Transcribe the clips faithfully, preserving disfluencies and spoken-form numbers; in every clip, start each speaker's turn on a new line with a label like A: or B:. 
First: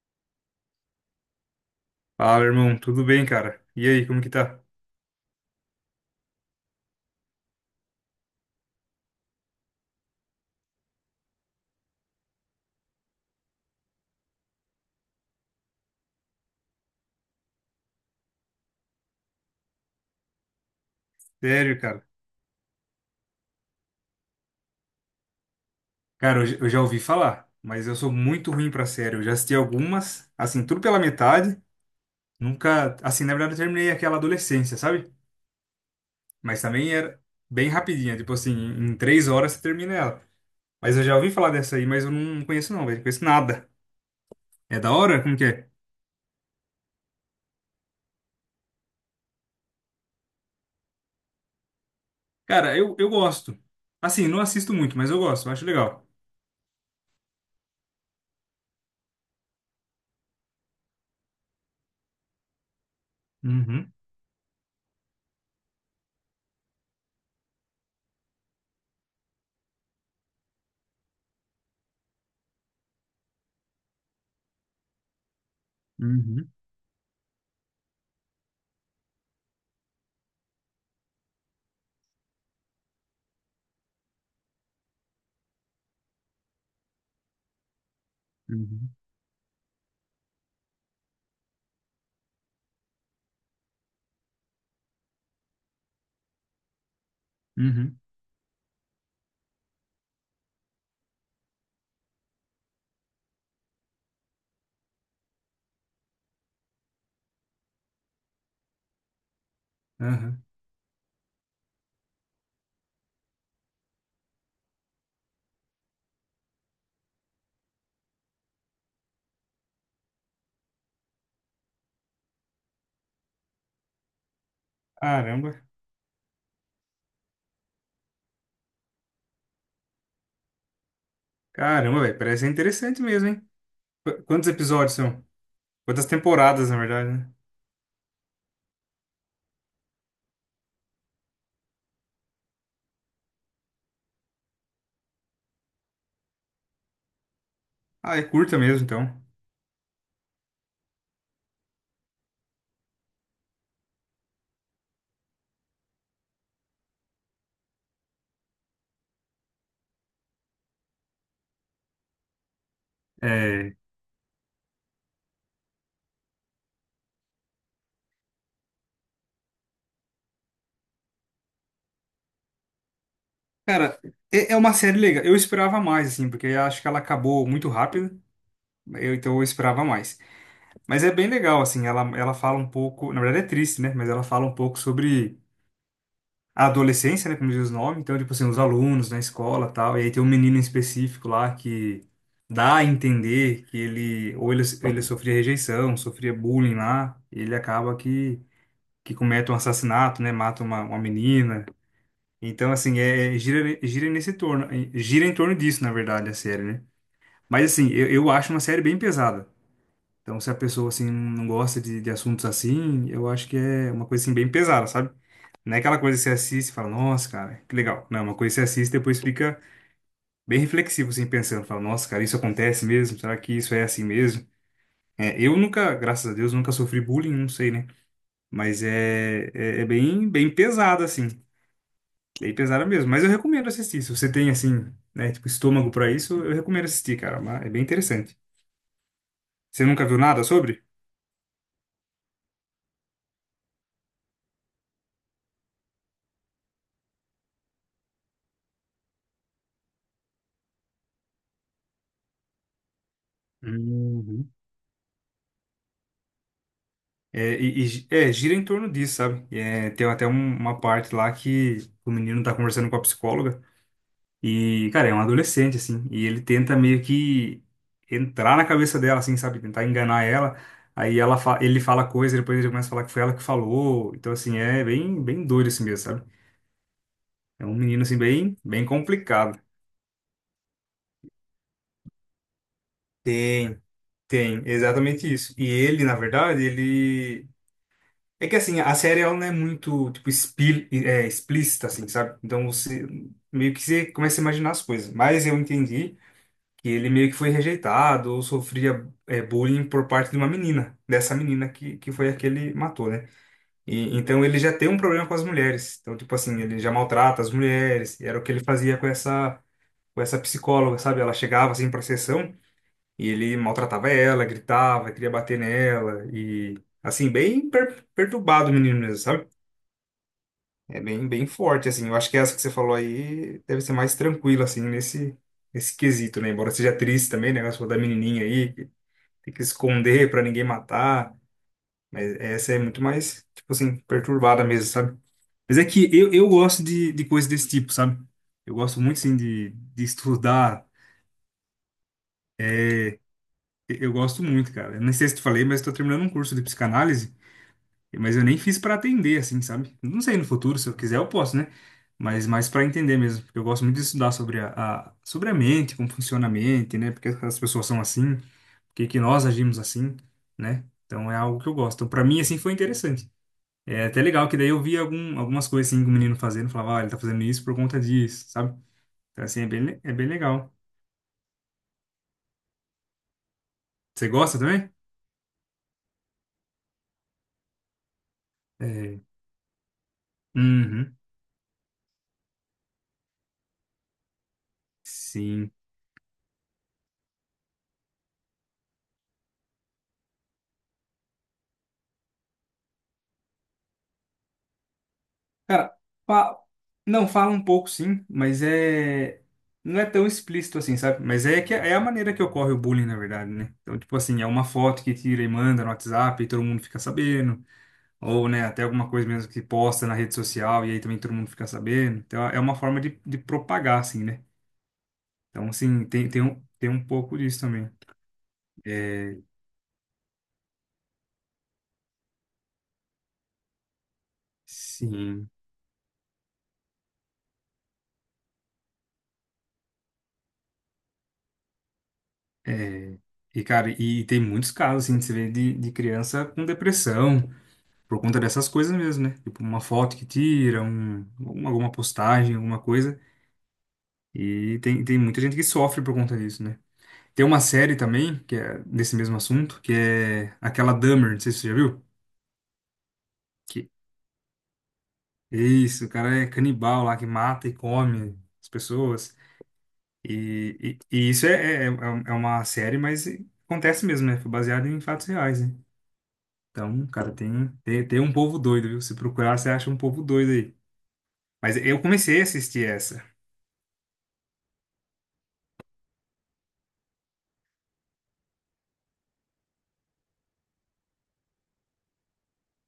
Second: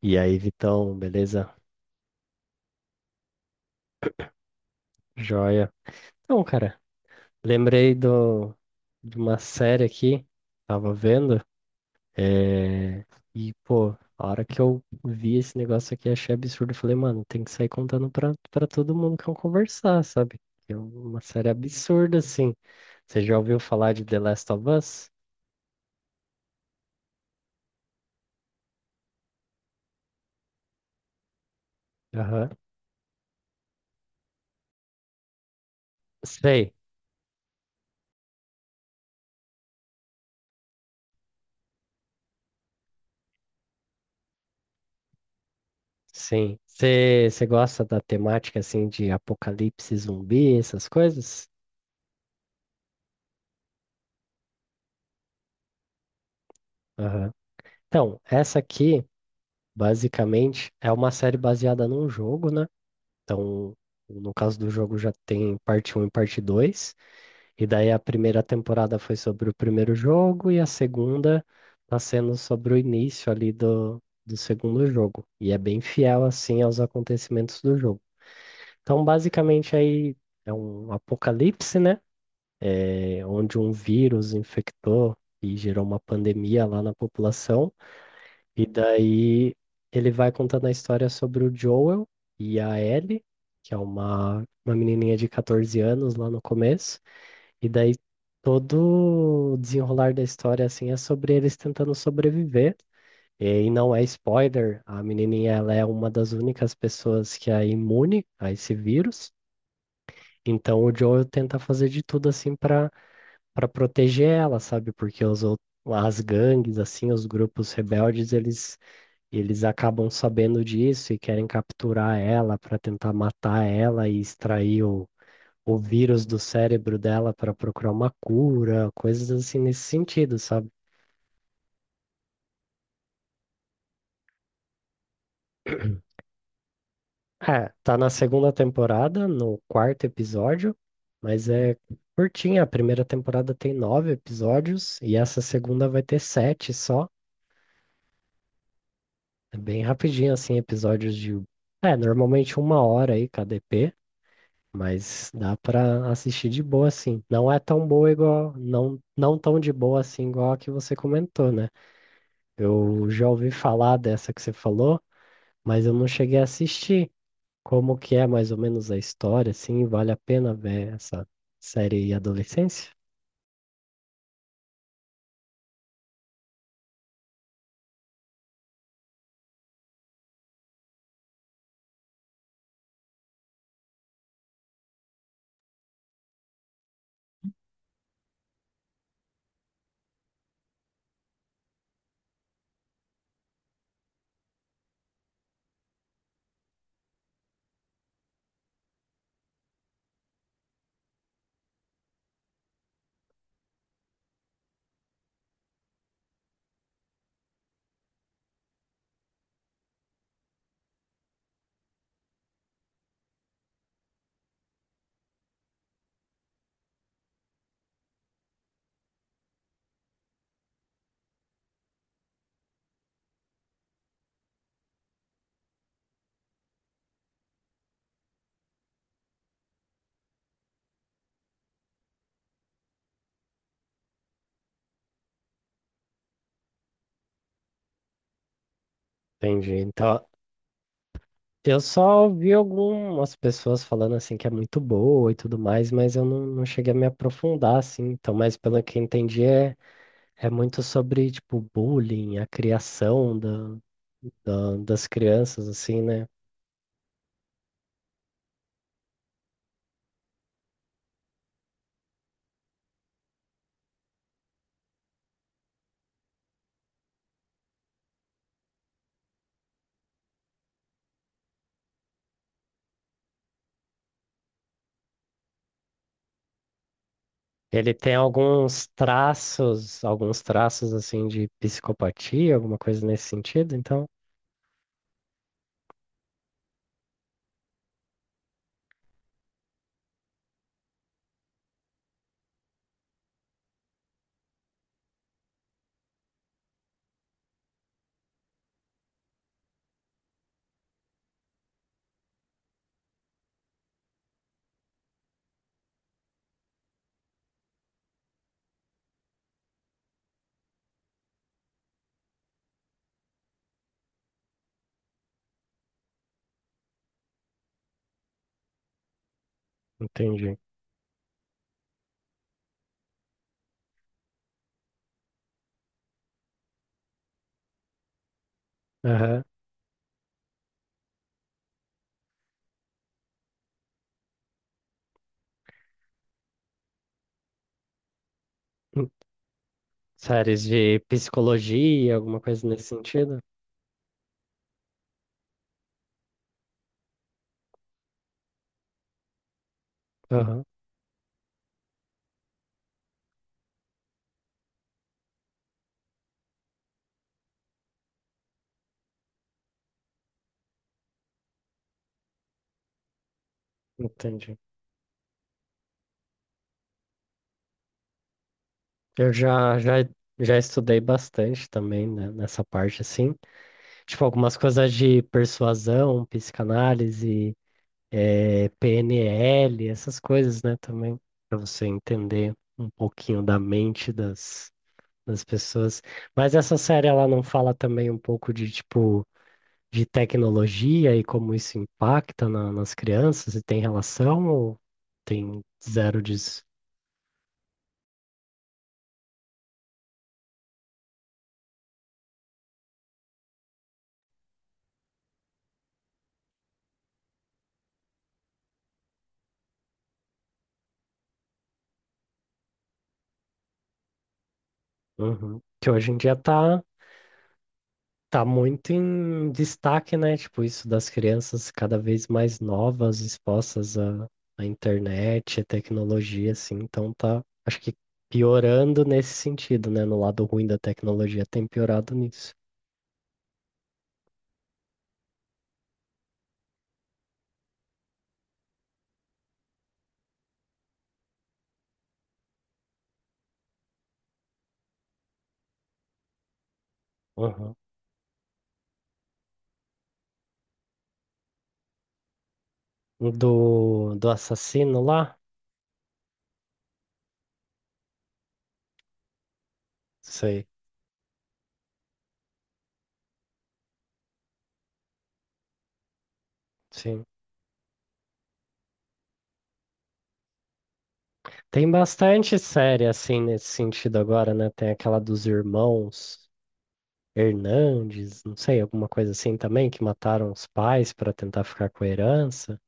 A: E aí, Vitão, beleza?
B: Fala, irmão, tudo bem, cara? E aí, como que tá?
A: Joia. Então, cara, lembrei do, de uma série aqui, tava vendo, é, e, pô, a hora que eu vi esse negócio aqui, achei absurdo. Falei, mano, tem que sair contando pra, pra todo mundo que eu conversar, sabe? Que é uma série
B: Sério, cara?
A: absurda, assim. Você já ouviu falar de The Last of Us?
B: Cara, eu, j- eu já ouvi falar, mas eu sou muito ruim pra série. Eu já assisti algumas, assim, tudo pela metade.
A: Aham.
B: Nunca, assim, na verdade, eu terminei aquela adolescência, sabe? Mas
A: Sei,
B: também era bem rapidinha, tipo assim, em em três horas você termina ela. Mas eu já ouvi falar dessa aí, mas eu não conheço não, velho, conheço nada. É da hora? Como que é?
A: sim. Você você gosta da temática, assim, de apocalipse zumbi, essas coisas?
B: Cara, eu, eu gosto. Assim, não assisto muito, mas eu gosto, eu acho legal.
A: Aham. Então, essa aqui. Basicamente, é uma série baseada num jogo, né? Então,
B: Uhum,
A: no caso do jogo, já tem parte um e parte dois. E daí a primeira temporada foi sobre o primeiro jogo e a segunda tá sendo sobre o início ali do, do segundo jogo. E é bem fiel,
B: uhum,
A: assim, aos acontecimentos do jogo. Então, basicamente, aí é um apocalipse, né? É, onde um vírus infectou e gerou uma pandemia lá na população. E
B: uhum,
A: daí ele vai contando a história sobre o Joel e a Ellie, que é uma, uma menininha de quatorze anos lá no começo. E daí
B: uhum,
A: todo o desenrolar da história assim é sobre eles tentando sobreviver. E aí não é spoiler, a menininha ela é uma das únicas pessoas que é imune a esse vírus.
B: uhum.
A: Então o Joel tenta fazer de tudo assim para para proteger ela, sabe? Porque os, ou- as gangues assim, os grupos rebeldes, eles eles acabam sabendo disso e querem capturar ela para tentar matar ela e extrair o,
B: Caramba.
A: o vírus do cérebro dela para procurar uma cura, coisas assim nesse sentido, sabe?
B: Caramba, velho, parece interessante mesmo, hein? Qu- Quantos episódios são? Quantas temporadas, na verdade, né?
A: É, tá na segunda temporada, no quarto episódio, mas é curtinha. A primeira temporada tem nove episódios e essa segunda vai ter sete só.
B: Ah, é curta mesmo, então.
A: É bem rapidinho, assim, episódios de. É, normalmente uma hora aí, K D P. Mas dá pra assistir de boa assim. Não é tão boa igual, não, não tão de boa assim igual a que você comentou, né? Eu já ouvi
B: É...
A: falar dessa que você falou, mas eu não cheguei a assistir. Como que é mais ou menos a história, assim, vale a pena ver essa série Adolescência?
B: Cara, é é uma série legal. Eu esperava mais, assim, porque eu acho que ela acabou muito rápido. Eu, então eu esperava mais. Mas é bem legal, assim, ela, ela fala um pouco. Na verdade é triste, né? Mas ela fala um pouco sobre a adolescência, né, como diz o nome. Então, tipo assim, os alunos na escola tal, e aí tem um menino em específico lá que dá a entender que ele, ou ele, ele sofria rejeição, sofria bullying lá, e ele acaba que, que comete um assassinato, né, mata uma, uma menina. Então, assim, é, é, gira, gira nesse torno, gira em torno disso, na verdade, a série, né. Mas, assim, eu, eu acho uma série bem pesada. Então, se a pessoa, assim, não gosta de, de assuntos assim, eu acho que é uma coisa, assim, bem pesada, sabe? Não é aquela coisa que você assiste e fala, nossa, cara, que legal. Não, é uma coisa que você assiste e depois fica bem reflexivo, assim, pensando. Fala, nossa, cara, isso acontece mesmo? Será que isso é assim mesmo? É, eu nunca, graças a Deus, nunca sofri bullying, não sei, né? Mas é, é, é bem, bem pesado, assim. Bem pesada mesmo. Mas eu recomendo assistir. Se você tem, assim, né, tipo, estômago pra isso, eu recomendo assistir, cara. Mas é bem interessante.
A: Entendi.
B: Você nunca viu
A: Então,
B: nada sobre?
A: eu só ouvi algumas pessoas falando assim que é muito boa e tudo mais, mas eu não, não cheguei a me aprofundar assim. Então, mas pelo que eu entendi, é É muito sobre, tipo, bullying, a criação da,
B: Uhum.
A: da- das crianças, assim, né?
B: É, e, e gi- é, gira em torno disso, sabe? E é, tem até um- uma parte lá que o menino tá conversando com a psicóloga. E, cara, é um adolescente, assim, e ele tenta meio que entrar na cabeça dela, assim, sabe? Tentar enganar ela. Aí ela fa- ele fala coisa, depois ele começa a falar que foi ela que falou. Então, assim, é bem, bem doido assim mesmo, sabe? É um
A: Ele
B: menino,
A: tem
B: assim, bem, bem
A: alguns
B: complicado.
A: traços, alguns traços, assim, de psicopatia, alguma coisa nesse sentido,
B: Tem,
A: então?
B: tem, exatamente isso. E ele, na verdade, ele. É que, assim, a série ela não é muito, tipo, expli- é, explícita, assim, sabe? Então, você meio que você começa a imaginar as coisas. Mas eu entendi que ele meio que foi rejeitado ou sofria é, bullying por parte de uma menina, dessa menina que, que foi a que ele matou, né? E então ele já tem um problema com as mulheres. Então, tipo assim, ele já maltrata as mulheres, e era o que ele fazia com essa, com essa psicóloga, sabe? Ela chegava assim pra sessão e ele maltratava ela, gritava, queria bater nela, e assim, bem per- perturbado o menino mesmo, sabe?
A: Entendi.
B: É bem, bem forte, assim. Eu acho que essa que você falou aí deve ser mais tranquila, assim, nesse, nesse quesito, né? Embora seja triste também, né? O negócio da menininha aí tem
A: Aham.
B: que esconder pra ninguém matar. Mas essa é muito mais, tipo assim, perturbada mesmo, sabe? Mas é que eu, eu gosto de, de coisas desse tipo, sabe? Eu gosto
A: Hum.
B: muito, assim, de, de
A: Séries
B: estudar.
A: de psicologia, alguma coisa nesse sentido?
B: E- Eu gosto muito, cara. Eu não sei se te falei, mas tô terminando um curso de psicanálise, mas eu nem fiz pra atender, assim, sabe? Não sei, no
A: Aham.
B: futuro, se eu quiser, eu posso, né? Mas mais para entender mesmo, porque eu gosto muito de estudar sobre a, a- sobre a mente, como funciona a mente, né? Porque as pessoas são assim, porque que que nós agimos assim, né? Então é algo que eu gosto. Então, para mim assim foi interessante. É até legal que
A: Entendi.
B: daí eu vi algum, algumas coisas assim que o menino fazendo, falava, ó, ele tá fazendo isso por conta disso, sabe?
A: Eu
B: Então assim, é
A: já,
B: bem,
A: já,
B: le- é bem
A: já
B: legal.
A: estudei bastante também, né, nessa parte, assim. Tipo,
B: Você
A: algumas
B: gosta também?
A: coisas de persuasão, psicanálise, é,
B: É.
A: P N L, essas coisas, né,
B: Uhum.
A: também, para você entender um pouquinho da mente das, das
B: Sim.
A: pessoas. Mas essa série, ela não fala também um pouco de, tipo, de tecnologia e como isso impacta na- nas crianças, e tem relação ou tem
B: Cara,
A: zero
B: fa-
A: disso?
B: não fala um pouco sim, mas é não é tão explícito assim, sabe? Mas é que é a maneira que ocorre o bullying, na verdade, né? Então, tipo assim, é uma foto que tira e manda no WhatsApp e todo mundo fica sabendo, ou, né, até alguma coisa mesmo que posta na rede social e aí também todo mundo fica sabendo. Então, é uma forma de, de propagar assim, né?
A: Uhum.
B: Então,
A: Que
B: assim,
A: hoje em
B: tem,
A: dia
B: tem um,
A: tá.
B: tem um pouco disso também.
A: Tá muito
B: É,
A: em destaque, né? Tipo, isso das crianças cada vez mais novas, expostas à, à
B: sim.
A: internet, à tecnologia, assim. Então tá, acho que piorando nesse sentido, né? No lado ruim da tecnologia tem piorado nisso.
B: É, e, cara, e tem muitos casos, assim, que você vê de, de criança com depressão, por conta dessas coisas mesmo, né? Tipo, uma foto que tira, um, alguma alguma postagem, alguma coisa. E tem, tem muita gente que sofre por conta disso, né? Tem uma
A: Uhum.
B: série também, que é desse mesmo assunto, que é aquela Dahmer, não sei se você já viu. Que,
A: Do, do assassino lá?
B: isso, o cara é canibal lá, que mata e come as pessoas.
A: Sei,
B: E, e, e isso é, é, é um- é uma série, mas acontece mesmo, né? Foi baseado em fatos reais, né? Então,
A: sim.
B: cara, tem, tem, tem um povo doido, viu? Se procurar, você acha um povo doido aí. Mas
A: Tem
B: eu comecei a
A: bastante
B: assistir
A: série,
B: essa.
A: assim, nesse sentido agora, né? Tem aquela dos irmãos Hernandes, não sei, alguma coisa assim também, que mataram os pais para tentar ficar com a herança.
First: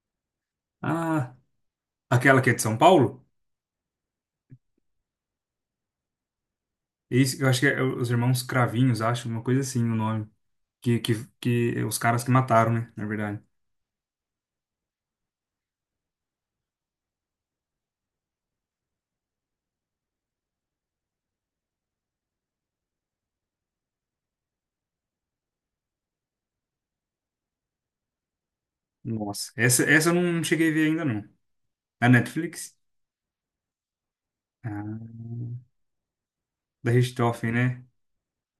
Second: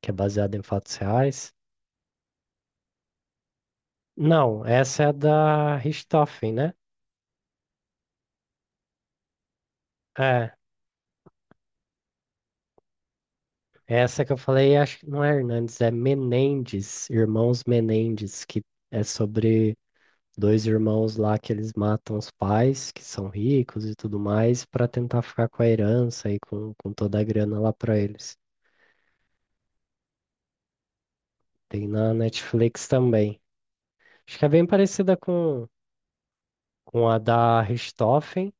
A: Que é baseada em fatos
B: Ah,
A: reais.
B: aquela que é de São Paulo?
A: Não, essa é da Richthofen, né?
B: Isso, eu acho que é é os Irmãos Cravinhos, acho, uma coisa assim o nome.
A: É,
B: Que, que, que é os caras que mataram, né? Na verdade.
A: essa que eu falei, acho que não é Hernandes, é Menendez, Irmãos Menendez, que é sobre dois irmãos lá que eles matam os pais, que são ricos e tudo mais, para tentar ficar com a herança e com, com toda a grana lá para eles.
B: Nossa, essa, essa eu não cheguei a ver ainda, não.
A: Tem
B: Na
A: na
B: Netflix?
A: Netflix também. Acho que é bem
B: Ah,
A: parecida com,
B: da
A: com a
B: Richthofen,
A: da
B: né?
A: Richthofen.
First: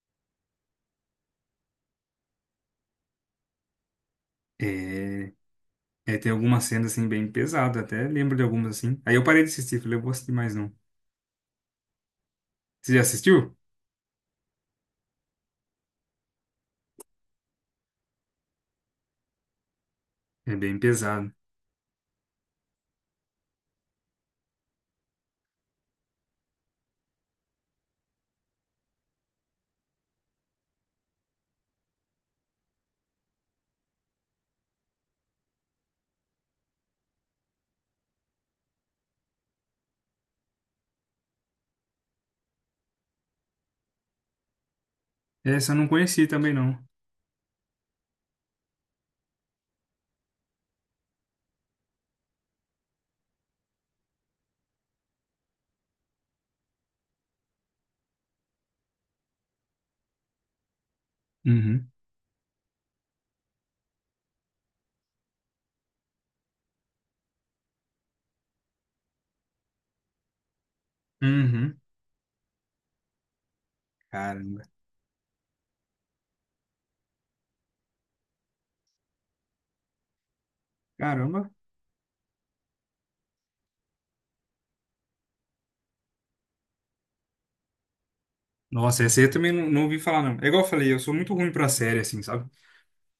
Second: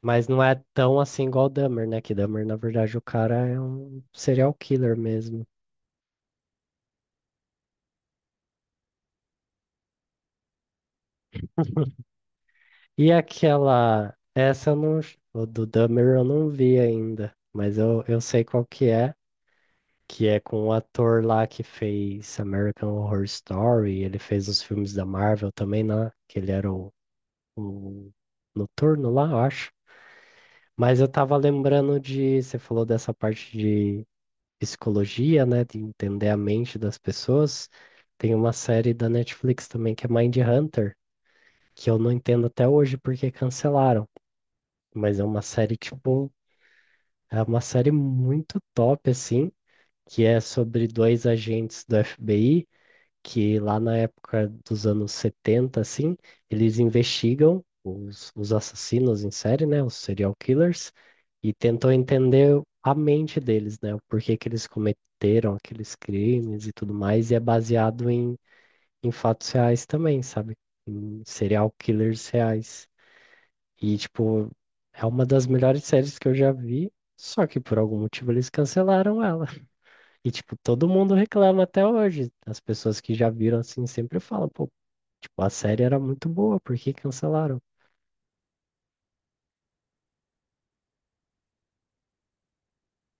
A: Mas não é tão assim igual o Dahmer, né? Que Dahmer, na verdade, o cara é um serial killer
B: É.
A: mesmo.
B: É, tem algumas cenas assim bem pesadas, até lembro de algumas assim. Aí eu parei de assistir, falei, eu vou assistir mais não. Você já
A: E
B: assistiu?
A: aquela. Essa eu não. O do Dahmer eu não vi ainda. Mas eu, eu sei qual que é. Que é
B: É
A: com o
B: bem
A: ator
B: pesado.
A: lá que fez American Horror Story. Ele fez os filmes da Marvel também, né? Que ele era o, o noturno lá, eu acho. Mas eu tava lembrando de. Você falou dessa parte de psicologia, né, de entender a mente das pessoas. Tem uma série da Netflix também que é Mind Hunter, que eu não entendo até hoje porque cancelaram, mas é uma
B: Essa
A: série
B: eu não conheci
A: tipo,
B: também não.
A: é uma série muito top assim, que é sobre dois agentes do F B I que lá na época dos anos setenta assim, eles investigam os, os assassinos em série, né, os serial killers, e tentam
B: Uhum.
A: entender a mente deles, né, o porquê que eles cometeram aqueles crimes e tudo mais, e é baseado em, em fatos reais também, sabe? Em serial
B: Uhum.
A: killers reais. E, tipo,
B: Cara,
A: é uma das melhores séries que eu já vi. Só que por algum motivo eles cancelaram ela. E, tipo, todo mundo
B: caramba.
A: reclama até hoje. As pessoas que já viram assim sempre falam, pô, tipo, a série era muito boa, por que cancelaram?
B: Nossa, essa aí eu também não, não ouvi falar não. É igual eu falei, eu sou muito ruim pra série assim, sabe?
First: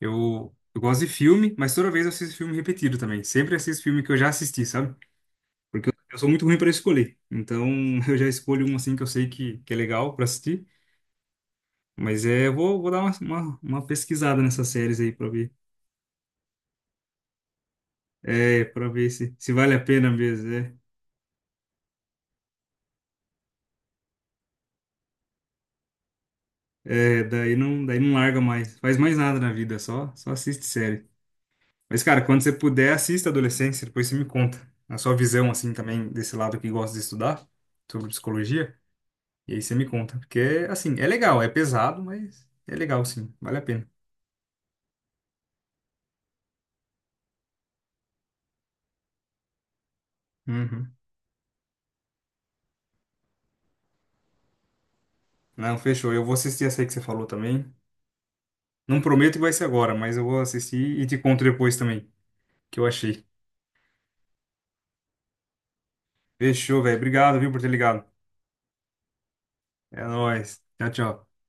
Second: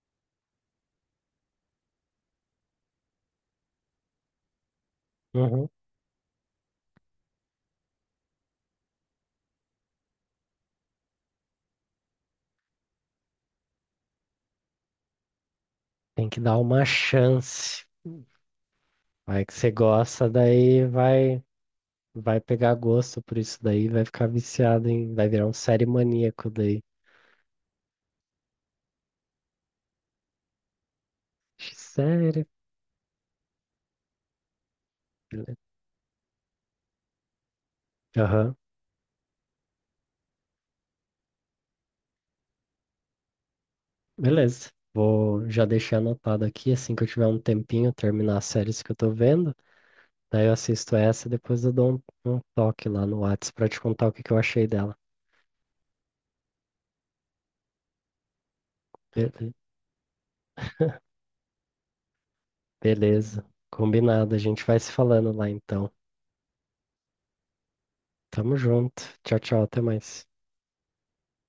B: Eu, eu gosto de filme, mas toda vez eu assisto filme repetido também. Sempre assisto filme que eu já assisti, sabe?
A: Uhum.
B: Porque eu, eu sou muito ruim pra escolher. Então eu já escolho um assim que eu sei que, que é legal pra assistir. Mas é, eu vou, vou dar uma, uma, uma pesquisada nessas séries aí pra ver.
A: Tem que dar uma chance.
B: É, para ver se,
A: Vai que
B: se
A: você
B: vale a pena
A: gosta,
B: mesmo, é.
A: daí vai vai pegar gosto por isso daí, vai ficar viciado em, vai virar um série maníaco daí.
B: É, daí não, daí não larga mais. Faz mais nada na vida, só, só assiste série. Mas, cara, quando
A: Sério?
B: você puder, assista Adolescência, depois você me conta. A sua visão, assim, também, desse lado que gosta de estudar, sobre
A: Aham.
B: psicologia. E aí você me conta. Porque, assim, é legal, é pesado, mas é legal, sim. Vale a pena.
A: Beleza. Vou já deixar anotado aqui, assim que eu tiver um tempinho, terminar as séries que eu tô vendo, daí eu assisto
B: Uhum.
A: essa e depois eu dou um, um toque lá no Whats pra te contar o que que eu achei dela.
B: Não, fechou. Eu vou assistir essa aí que você falou também. Não prometo que vai
A: Be-
B: ser agora, mas eu vou assistir e te conto depois também, o que eu achei.
A: beleza. Combinado, a gente vai se falando lá então.
B: Fechou, velho. Obrigado, viu, por ter ligado.
A: Tamo junto. Tchau, tchau. Até
B: É
A: mais.
B: nóis. Tchau, tchau.